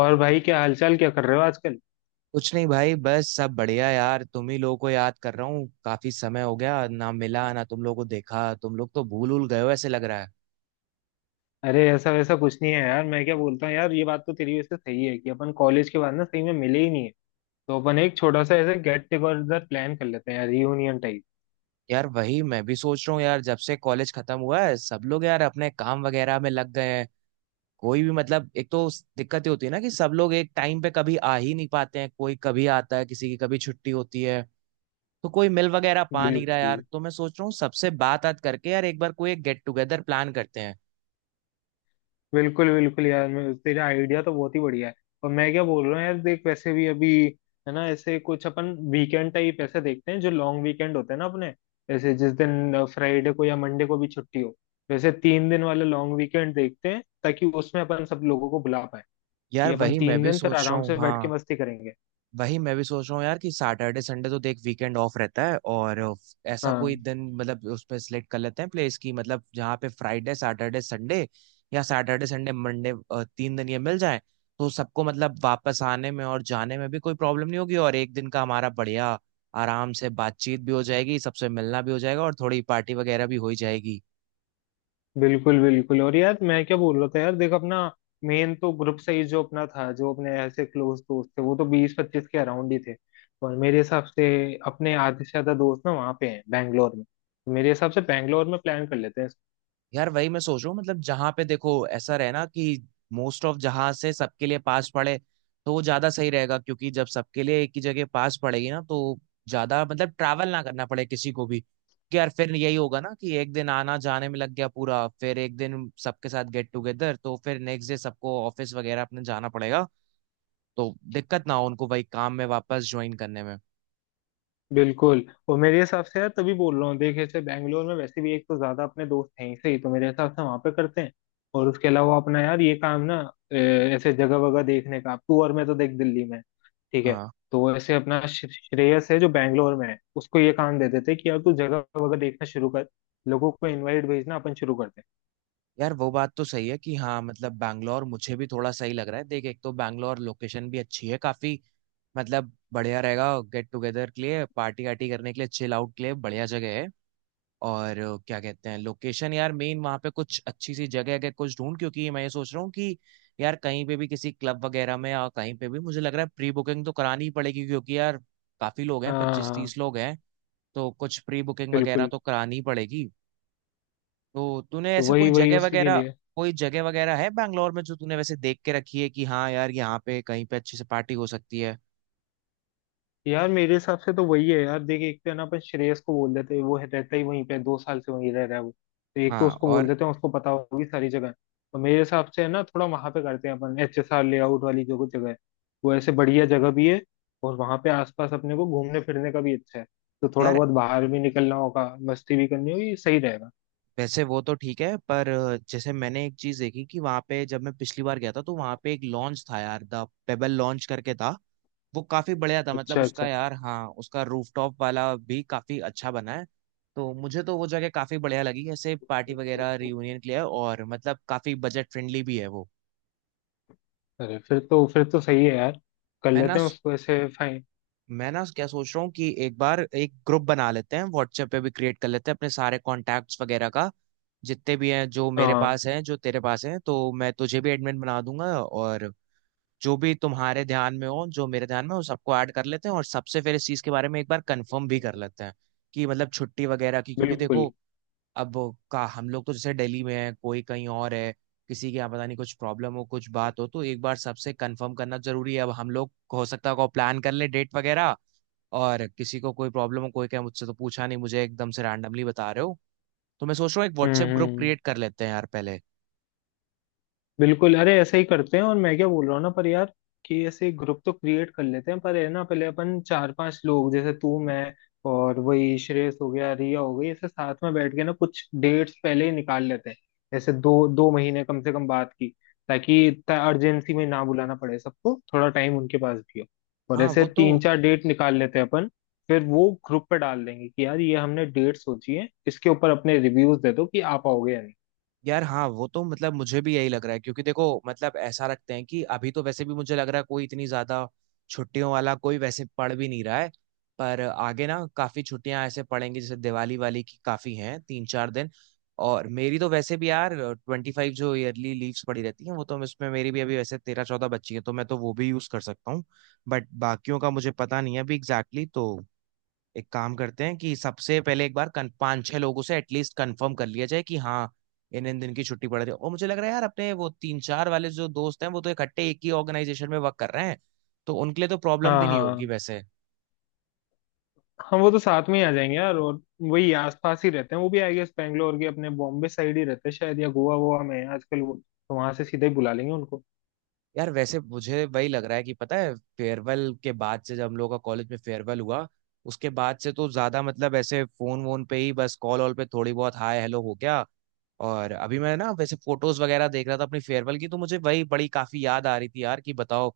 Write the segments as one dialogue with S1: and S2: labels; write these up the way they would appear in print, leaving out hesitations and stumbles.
S1: और भाई, क्या हालचाल, क्या कर रहे हो आजकल।
S2: कुछ नहीं भाई, बस सब बढ़िया यार। तुम ही लोगों को याद कर रहा हूँ, काफी समय हो गया, ना मिला ना तुम लोगों को देखा। तुम लोग तो भूल उल गए हो ऐसे लग रहा है।
S1: अरे ऐसा वैसा कुछ नहीं है यार। मैं क्या बोलता हूँ यार, ये बात तो तेरी वैसे सही है कि अपन कॉलेज के बाद ना सही में मिले ही नहीं है। तो अपन एक छोटा सा ऐसे गेट टुगेदर प्लान कर लेते हैं यार, रियूनियन टाइप।
S2: यार वही मैं भी सोच रहा हूँ यार, जब से कॉलेज खत्म हुआ है सब लोग यार अपने काम वगैरह में लग गए हैं। कोई भी मतलब, एक तो दिक्कत ये होती है ना कि सब लोग एक टाइम पे कभी आ ही नहीं पाते हैं। कोई कभी आता है, किसी की कभी छुट्टी होती है, तो कोई मिल वगैरह पा नहीं रहा यार।
S1: बिल्कुल
S2: तो मैं सोच रहा हूँ सबसे बात बात करके यार एक बार कोई एक गेट टुगेदर प्लान करते हैं।
S1: बिल्कुल बिल्कुल यार, मैं तेरा आइडिया तो बहुत ही बढ़िया है। और मैं क्या बोल रहा हूँ यार, देख वैसे भी अभी है ना, ऐसे कुछ अपन वीकेंड टाइप ऐसे देखते हैं, जो लॉन्ग वीकेंड होते हैं ना अपने, जैसे जिस दिन फ्राइडे को या मंडे को भी छुट्टी हो। वैसे तीन दिन वाले लॉन्ग वीकेंड देखते हैं, ताकि उसमें अपन सब लोगों को बुला पाए, कि
S2: यार
S1: अपन
S2: वही मैं
S1: तीन
S2: भी
S1: दिन फिर
S2: सोच रहा
S1: आराम
S2: हूँ,
S1: से बैठ के
S2: हाँ।
S1: मस्ती करेंगे।
S2: वही मैं भी सोच रहा हूँ यार, कि सैटरडे संडे तो देख वीकेंड ऑफ रहता है और ऐसा कोई
S1: हाँ,
S2: दिन, मतलब उस पर सिलेक्ट कर लेते हैं प्लेस की, मतलब जहाँ पे फ्राइडे सैटरडे संडे या सैटरडे संडे मंडे तीन दिन ये मिल जाए। तो सबको मतलब वापस आने में और जाने में भी कोई प्रॉब्लम नहीं होगी, और एक दिन का हमारा बढ़िया आराम से बातचीत भी हो जाएगी, सबसे मिलना भी हो जाएगा और थोड़ी पार्टी वगैरह भी हो ही जाएगी।
S1: बिल्कुल बिल्कुल। और यार मैं क्या बोल रहा था यार, देख अपना मेन तो ग्रुप सही, जो अपना था, जो अपने ऐसे क्लोज दोस्त थे वो तो 20-25 के अराउंड ही थे। और मेरे हिसाब से अपने आधे से ज्यादा दोस्त ना वहाँ पे हैं बैंगलोर में, तो मेरे हिसाब से बैंगलोर में प्लान कर लेते हैं।
S2: यार वही मैं सोच रहा हूँ, मतलब जहां पे देखो ऐसा रहे ना कि मोस्ट ऑफ जहां से सबके लिए पास पड़े, तो वो ज्यादा सही रहेगा। क्योंकि जब सबके लिए एक ही जगह पास पड़ेगी ना, तो ज्यादा मतलब ट्रैवल ना करना पड़े किसी को भी। कि यार फिर यही होगा ना कि एक दिन आना जाने में लग गया पूरा, फिर एक दिन सबके साथ गेट टुगेदर, तो फिर नेक्स्ट डे सबको ऑफिस वगैरह अपने जाना पड़ेगा। तो दिक्कत ना हो उनको वही काम में वापस ज्वाइन करने में।
S1: बिल्कुल, और मेरे हिसाब से यार, तभी बोल रहा हूँ, देख ऐसे बैंगलोर में वैसे भी एक तो ज्यादा अपने दोस्त हैं ही, सही तो मेरे हिसाब से वहां पे करते हैं। और उसके अलावा अपना यार ये काम ना, ऐसे जगह वगह देखने का, तू और मैं तो देख दिल्ली में है, ठीक है।
S2: हाँ।
S1: तो ऐसे अपना श्रेयस है, जो बैंगलोर में है, उसको ये काम दे देते कि यार तू जगह वगह देखना शुरू कर, लोगों को इनवाइट भेजना अपन शुरू करते हैं।
S2: यार वो बात तो सही है कि, हाँ मतलब बैंगलोर मुझे भी थोड़ा सही लग रहा है। देख, एक तो बैंगलोर लोकेशन भी अच्छी है काफी, मतलब बढ़िया रहेगा गेट टुगेदर के लिए, पार्टी वार्टी करने के लिए, चिल आउट के लिए बढ़िया जगह है। और क्या कहते हैं लोकेशन यार मेन, वहां पे कुछ अच्छी सी जगह अगर कुछ ढूंढ, क्योंकि मैं ये सोच रहा हूँ कि यार कहीं पे भी किसी क्लब वगैरह में या कहीं पे भी मुझे लग रहा है प्री बुकिंग तो करानी ही पड़ेगी, क्योंकि यार काफी लोग हैं,
S1: हाँ
S2: पच्चीस
S1: हाँ,
S2: तीस लोग हैं। तो कुछ प्री बुकिंग वगैरह
S1: बिल्कुल।
S2: तो करानी ही पड़ेगी। तो तूने
S1: तो
S2: ऐसे
S1: वही
S2: कोई
S1: वही
S2: जगह
S1: उसी के
S2: वगैरह,
S1: लिए।
S2: कोई जगह वगैरह है बैंगलोर में जो तूने वैसे देख के रखी है कि हाँ यार यहाँ पे कहीं पे अच्छी से पार्टी हो सकती है?
S1: यार मेरे हिसाब से तो वही है यार, देख एक तो है ना, अपन श्रेयस को बोल देते हैं, वो रहता ही वहीं पे, 2 साल से वहीं रह रहा है वो तो, एक तो
S2: हाँ
S1: उसको बोल
S2: और।
S1: देते हैं, उसको पता होगी सारी जगह। तो मेरे हिसाब से है ना, थोड़ा वहां पे करते हैं अपन, HSR लेआउट वाली जो जगह है, वो ऐसे बढ़िया जगह भी है और वहां पे आसपास अपने को घूमने फिरने का भी अच्छा है। तो थोड़ा
S2: यार
S1: बहुत बाहर भी निकलना होगा, मस्ती भी करनी होगी, सही रहेगा।
S2: वैसे वो तो ठीक है, पर जैसे मैंने एक चीज देखी कि वहां पे जब मैं पिछली बार गया था तो वहां पे एक लॉन्च था यार, द पेबल लॉन्च करके था। वो काफी बढ़िया था, मतलब
S1: अच्छा
S2: उसका
S1: अच्छा।
S2: यार, हाँ उसका रूफटॉप वाला भी काफी अच्छा बना है। तो मुझे तो वो जगह काफी बढ़िया लगी, ऐसे पार्टी वगैरह रियूनियन के लिए, और मतलब काफी बजट फ्रेंडली भी है वो।
S1: अरे फिर तो सही है यार, कर
S2: मैं ना
S1: लेते हैं उसको ऐसे, फाइन।
S2: मैं ना क्या सोच रहा हूँ कि एक बार एक ग्रुप बना लेते हैं, व्हाट्सएप पे भी क्रिएट कर लेते हैं अपने सारे कॉन्टैक्ट्स वगैरह का। जितने भी हैं, जो मेरे
S1: हाँ।
S2: पास हैं जो तेरे पास हैं, तो मैं तुझे भी एडमिन बना दूंगा। और जो भी तुम्हारे ध्यान में हो जो मेरे ध्यान में हो सबको ऐड कर लेते हैं, और सबसे फिर इस चीज़ के बारे में एक बार कंफर्म भी कर लेते हैं कि मतलब छुट्टी वगैरह की, क्योंकि
S1: बिल्कुल।
S2: देखो अब वो का, हम लोग तो जैसे दिल्ली में है, कोई कहीं और है, किसी के यहाँ पता नहीं कुछ प्रॉब्लम हो कुछ बात हो, तो एक बार सबसे कंफर्म करना जरूरी है। अब हम लोग हो सकता है को प्लान कर ले डेट वगैरह, और किसी को कोई प्रॉब्लम हो, कोई क्या मुझसे तो पूछा नहीं, मुझे एकदम से रैंडमली बता रहे हो। तो मैं सोच रहा हूँ एक
S1: hmm
S2: WhatsApp
S1: hmm
S2: group
S1: hmm.
S2: Create कर लेते हैं यार पहले।
S1: बिल्कुल, अरे ऐसे ही करते हैं। और मैं क्या बोल रहा हूँ ना पर यार, कि ऐसे ग्रुप तो क्रिएट कर लेते हैं, पर है ना, पहले अपन चार पांच लोग, जैसे तू मैं और वही श्रेयस हो गया, रिया हो गई, ऐसे साथ में बैठ के ना कुछ डेट्स पहले ही निकाल लेते हैं, जैसे 2-2 महीने कम से कम बात की, ताकि इतना अर्जेंसी में ना बुलाना पड़े सबको, थोड़ा टाइम उनके पास भी हो। और
S2: हाँ
S1: ऐसे
S2: वो
S1: तीन
S2: तो
S1: चार डेट निकाल लेते हैं अपन, फिर वो ग्रुप पे डाल देंगे कि यार ये हमने डेट सोची है, इसके ऊपर अपने रिव्यूज दे दो कि आ पाओगे या नहीं।
S2: हाँ वो तो मतलब मुझे भी यही लग रहा है, क्योंकि देखो मतलब ऐसा रखते हैं कि अभी तो वैसे भी मुझे लग रहा है कोई इतनी ज्यादा छुट्टियों वाला कोई वैसे पढ़ भी नहीं रहा है। पर आगे ना काफी छुट्टियां ऐसे पड़ेंगी, जैसे दिवाली वाली की काफी हैं तीन चार दिन। और मेरी तो वैसे भी यार 25 जो ईयरली लीव्स पड़ी रहती हैं, वो तो उसमें मेरी भी अभी वैसे 13-14 बच्ची है, तो मैं तो वो भी यूज कर सकता हूँ। बट बाकियों का मुझे पता नहीं है अभी एग्जैक्टली, तो एक काम करते हैं कि सबसे पहले एक बार पांच छह लोगों से एटलीस्ट कंफर्म कर लिया जाए कि हाँ, इन इन दिन की छुट्टी पड़ रही है। और मुझे लग रहा है यार अपने वो तीन चार वाले जो दोस्त हैं वो तो इकट्ठे एक ही ऑर्गेनाइजेशन में वर्क कर रहे हैं, तो उनके लिए तो प्रॉब्लम
S1: हाँ
S2: भी नहीं होगी
S1: हाँ।
S2: वैसे।
S1: हाँ, वो तो साथ में ही आ जाएंगे यार, और वही आसपास ही रहते हैं वो भी, आई गेस बैंगलोर के अपने बॉम्बे साइड ही रहते हैं शायद, या गोवा वोवा में हैं आजकल वो, तो वहां से सीधे ही बुला लेंगे उनको।
S2: यार वैसे मुझे वही लग रहा है कि पता है, फेयरवेल के बाद से, जब हम लोगों का कॉलेज में फेयरवेल हुआ उसके बाद से तो ज्यादा मतलब ऐसे फोन वोन पे ही बस, कॉल वॉल पे थोड़ी बहुत हाय हेलो हो गया। और अभी मैं ना वैसे फोटोज वगैरह देख रहा था अपनी फेयरवेल की, तो मुझे वही बड़ी काफी याद आ रही थी यार कि बताओ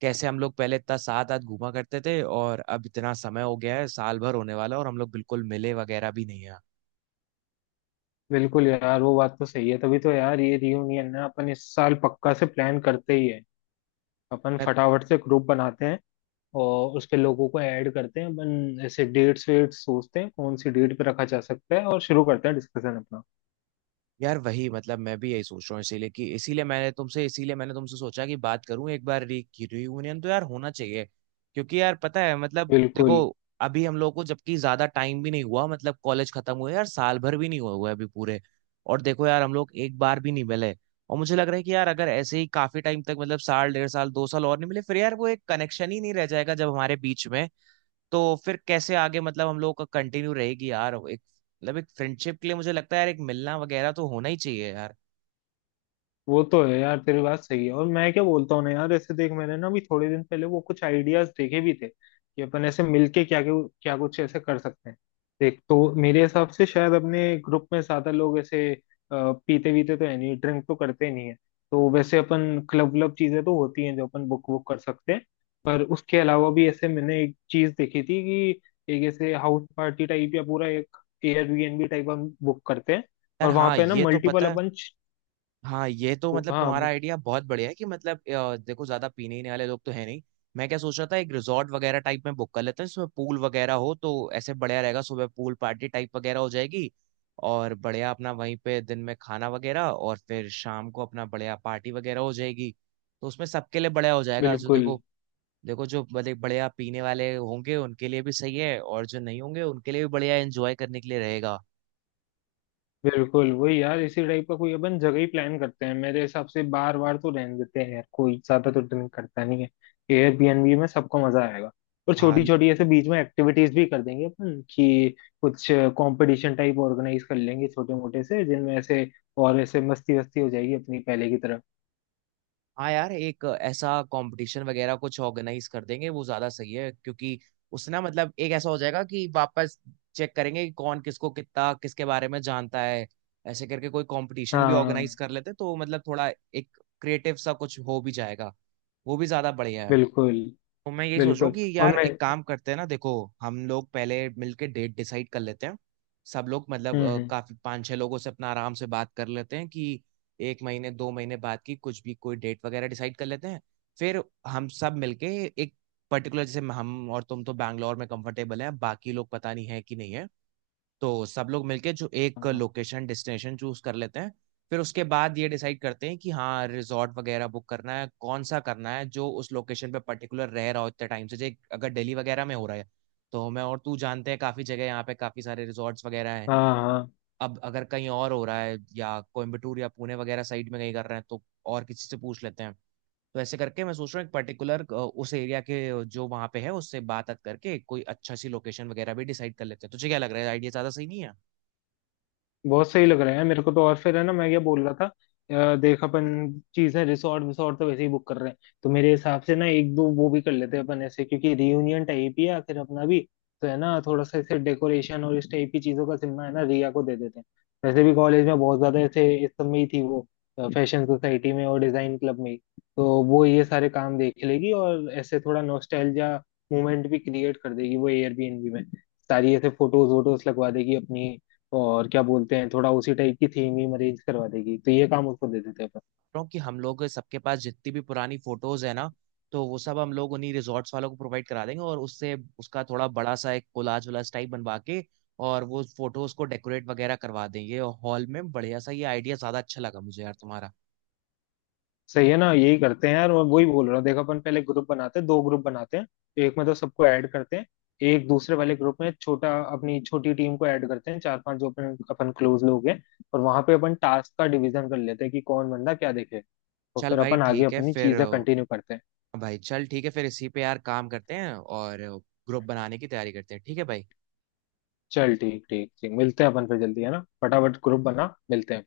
S2: कैसे हम लोग पहले इतना साथ साथ घूमा करते थे, और अब इतना समय हो गया है, साल भर होने वाला है और हम लोग बिल्कुल मिले वगैरह भी नहीं है।
S1: बिल्कुल यार, वो बात तो सही है, तभी तो यार ये रियूनियन ना अपन इस साल पक्का से प्लान करते ही है। अपन फटाफट से ग्रुप बनाते हैं और उस पे लोगों को ऐड करते हैं अपन, ऐसे डेट्स वेट्स सोचते हैं कौन सी डेट पे रखा जा सकता है, और शुरू करते हैं डिस्कशन अपना।
S2: यार वही मतलब मैं भी यही सोच रहा हूँ, इसीलिए कि इसीलिए मैंने तुमसे सोचा कि बात करूं एक बार, रियूनियन तो यार होना चाहिए। क्योंकि यार पता है मतलब, देखो
S1: बिल्कुल।
S2: अभी हम लोग को जबकि ज्यादा टाइम भी नहीं हुआ, मतलब कॉलेज खत्म हुए यार साल भर भी नहीं हुआ हुआ है अभी पूरे। और देखो यार हम लोग एक बार भी नहीं मिले। और मुझे लग रहा है कि यार अगर ऐसे ही काफी टाइम तक, मतलब साल डेढ़ साल दो साल और नहीं मिले, फिर यार वो एक कनेक्शन ही नहीं रह जाएगा जब हमारे बीच में। तो फिर कैसे आगे मतलब हम लोग का कंटिन्यू रहेगी यार एक, मतलब एक फ्रेंडशिप के लिए मुझे लगता है यार एक मिलना वगैरह तो होना ही चाहिए यार।
S1: वो तो है यार, तेरी बात सही है। और मैं क्या बोलता हूँ ना यार, ऐसे देख मैंने ना अभी थोड़े दिन पहले वो कुछ आइडियाज देखे भी थे कि अपन ऐसे मिलके क्या क्या कुछ ऐसे कर सकते हैं। देख, तो मेरे हिसाब से शायद अपने ग्रुप में ज्यादा लोग ऐसे पीते वीते तो है नहीं, ड्रिंक तो करते नहीं है। तो वैसे अपन क्लब व्लब चीजें तो होती हैं, जो अपन बुक वुक कर सकते हैं, पर उसके अलावा भी ऐसे मैंने एक चीज देखी थी कि एक ऐसे हाउस पार्टी टाइप या पूरा एक एयरबीएनबी टाइप हम बुक करते हैं,
S2: यार
S1: और वहां
S2: हाँ
S1: पे ना
S2: ये तो पता
S1: मल्टीपल
S2: है।
S1: अपन।
S2: हाँ ये तो, मतलब तुम्हारा
S1: हाँ,
S2: आइडिया बहुत बढ़िया है, कि मतलब देखो ज्यादा पीने ही वाले लोग तो है नहीं। मैं क्या सोच रहा था, एक रिजॉर्ट वगैरह टाइप में बुक कर लेते हैं जिसमें पूल वगैरह हो, तो ऐसे बढ़िया रहेगा, सुबह पूल पार्टी टाइप वगैरह हो जाएगी, और बढ़िया अपना वहीं पे दिन में खाना वगैरह, और फिर शाम को अपना बढ़िया पार्टी वगैरह हो जाएगी। तो उसमें सबके लिए बढ़िया हो जाएगा, जो
S1: बिल्कुल।
S2: देखो, देखो जो मतलब बढ़िया पीने वाले होंगे उनके लिए भी सही है, और जो नहीं होंगे उनके लिए भी बढ़िया एंजॉय करने के लिए रहेगा।
S1: बिल्कुल वही यार, इसी टाइप का कोई अपन जगह ही प्लान करते हैं, मेरे हिसाब से बार बार तो रहने देते हैं यार, कोई ज्यादा तो ड्रिंक करता नहीं है। एयरबीएनबी में सबको मजा आएगा। और छोटी
S2: हाँ।
S1: छोटी ऐसे बीच में एक्टिविटीज भी कर देंगे अपन, कि कुछ कंपटीशन टाइप ऑर्गेनाइज कर लेंगे छोटे मोटे से, जिनमें ऐसे और ऐसे मस्ती वस्ती हो जाएगी अपनी पहले की तरह।
S2: हाँ यार, एक ऐसा कंपटीशन वगैरह कुछ ऑर्गेनाइज कर देंगे, वो ज्यादा सही है। क्योंकि उससे ना मतलब एक ऐसा हो जाएगा कि वापस चेक करेंगे कि कौन किसको कितना किसके बारे में जानता है। ऐसे करके कोई कंपटीशन भी ऑर्गेनाइज
S1: हाँ,
S2: कर लेते, तो मतलब थोड़ा एक क्रिएटिव सा कुछ हो भी जाएगा, वो भी ज्यादा बढ़िया है।
S1: बिल्कुल
S2: तो मैं यही सोच रहा हूँ
S1: बिल्कुल।
S2: कि यार
S1: और मैं।
S2: एक काम करते हैं ना, देखो हम लोग पहले मिलके डेट डिसाइड कर लेते हैं। सब लोग मतलब
S1: हम्म।
S2: काफी पांच छह लोगों से अपना आराम से बात कर लेते हैं कि एक महीने दो महीने बाद की कुछ भी कोई डेट वगैरह डिसाइड कर लेते हैं। फिर हम सब मिलके एक पर्टिकुलर, जैसे हम और तुम तो बैंगलोर में कंफर्टेबल हैं, बाकी लोग पता नहीं है कि नहीं है, तो सब लोग मिलके जो एक
S1: हाँ
S2: लोकेशन डेस्टिनेशन चूज कर लेते हैं। फिर उसके बाद ये डिसाइड करते हैं कि हाँ रिजॉर्ट वगैरह बुक करना है, कौन सा करना है, जो उस लोकेशन पे पर्टिकुलर रह रहा हो इतने टाइम से। जे अगर दिल्ली वगैरह में हो रहा है, तो मैं और तू जानते हैं काफी जगह यहाँ पे, काफी सारे रिजॉर्ट्स वगैरह हैं।
S1: हाँ हाँ,
S2: अब अगर कहीं और हो रहा है, या कोयम्बटूर या पुणे वगैरह साइड में कहीं कर रहे हैं, तो और किसी से पूछ लेते हैं। तो ऐसे करके मैं सोच रहा हूँ एक पर्टिकुलर उस एरिया के जो वहां पे है उससे बात बात करके कोई अच्छा सी लोकेशन वगैरह भी डिसाइड कर लेते हैं। तुझे क्या लग रहा है, आइडिया ज्यादा सही नहीं है?
S1: बहुत सही लग रहे हैं मेरे को तो। और फिर है ना, मैं ये बोल रहा था, देख अपन चीजें रिसोर्ट विसोर्ट तो वैसे ही बुक कर रहे हैं, तो मेरे हिसाब से ना एक दो वो भी कर लेते हैं अपन ऐसे, क्योंकि रियूनियन टाइप ही है आखिर अपना भी, तो है ना थोड़ा सा ऐसे डेकोरेशन और इस टाइप की चीजों का जिम्मा है ना रिया को दे देते हैं। वैसे भी कॉलेज में बहुत ज्यादा ऐसे इस सब में ही थी वो, फैशन सोसाइटी में और डिजाइन क्लब में ही। तो वो ये सारे काम देख लेगी, और ऐसे थोड़ा नॉस्टैल्जिया मोमेंट भी क्रिएट कर देगी वो एयरबीएनबी में, सारी ऐसे फोटोज वोटोज लगवा देगी अपनी, और क्या बोलते हैं थोड़ा उसी टाइप की थीम ही अरेंज करवा देगी, तो ये काम उसको दे देते हैं अपन।
S2: रहा हूँ कि हम लोग सबके पास जितनी भी पुरानी फोटोज है ना, तो वो सब हम लोग उन्हीं रिजॉर्ट्स वालों को प्रोवाइड करा देंगे, और उससे उसका थोड़ा बड़ा सा एक कोलाज वोलाज टाइप बनवा के और वो फोटोज को डेकोरेट वगैरह करवा देंगे, और हॉल में बढ़िया सा, ये आइडिया ज्यादा अच्छा लगा मुझे यार तुम्हारा।
S1: सही है ना, यही करते हैं यार, मैं वही बोल रहा हूँ, देख अपन पहले ग्रुप बनाते हैं, दो ग्रुप बनाते हैं। एक में तो सबको ऐड करते हैं, एक दूसरे वाले ग्रुप में छोटा अपनी छोटी टीम को ऐड करते हैं, चार पांच जो अपन अपन क्लोज लोग हैं। और वहां पे अपन टास्क का डिवीजन कर लेते हैं कि कौन बंदा क्या देखे, तो
S2: चल
S1: फिर
S2: भाई
S1: अपन आगे
S2: ठीक है
S1: अपनी
S2: फिर।
S1: चीजें कंटिन्यू करते हैं।
S2: भाई चल ठीक है फिर, इसी पे यार काम करते हैं, और ग्रुप बनाने की तैयारी करते हैं, ठीक है भाई।
S1: चल ठीक ठीक ठीक, मिलते हैं अपन फिर जल्दी है ना, फटाफट ग्रुप बना, मिलते हैं।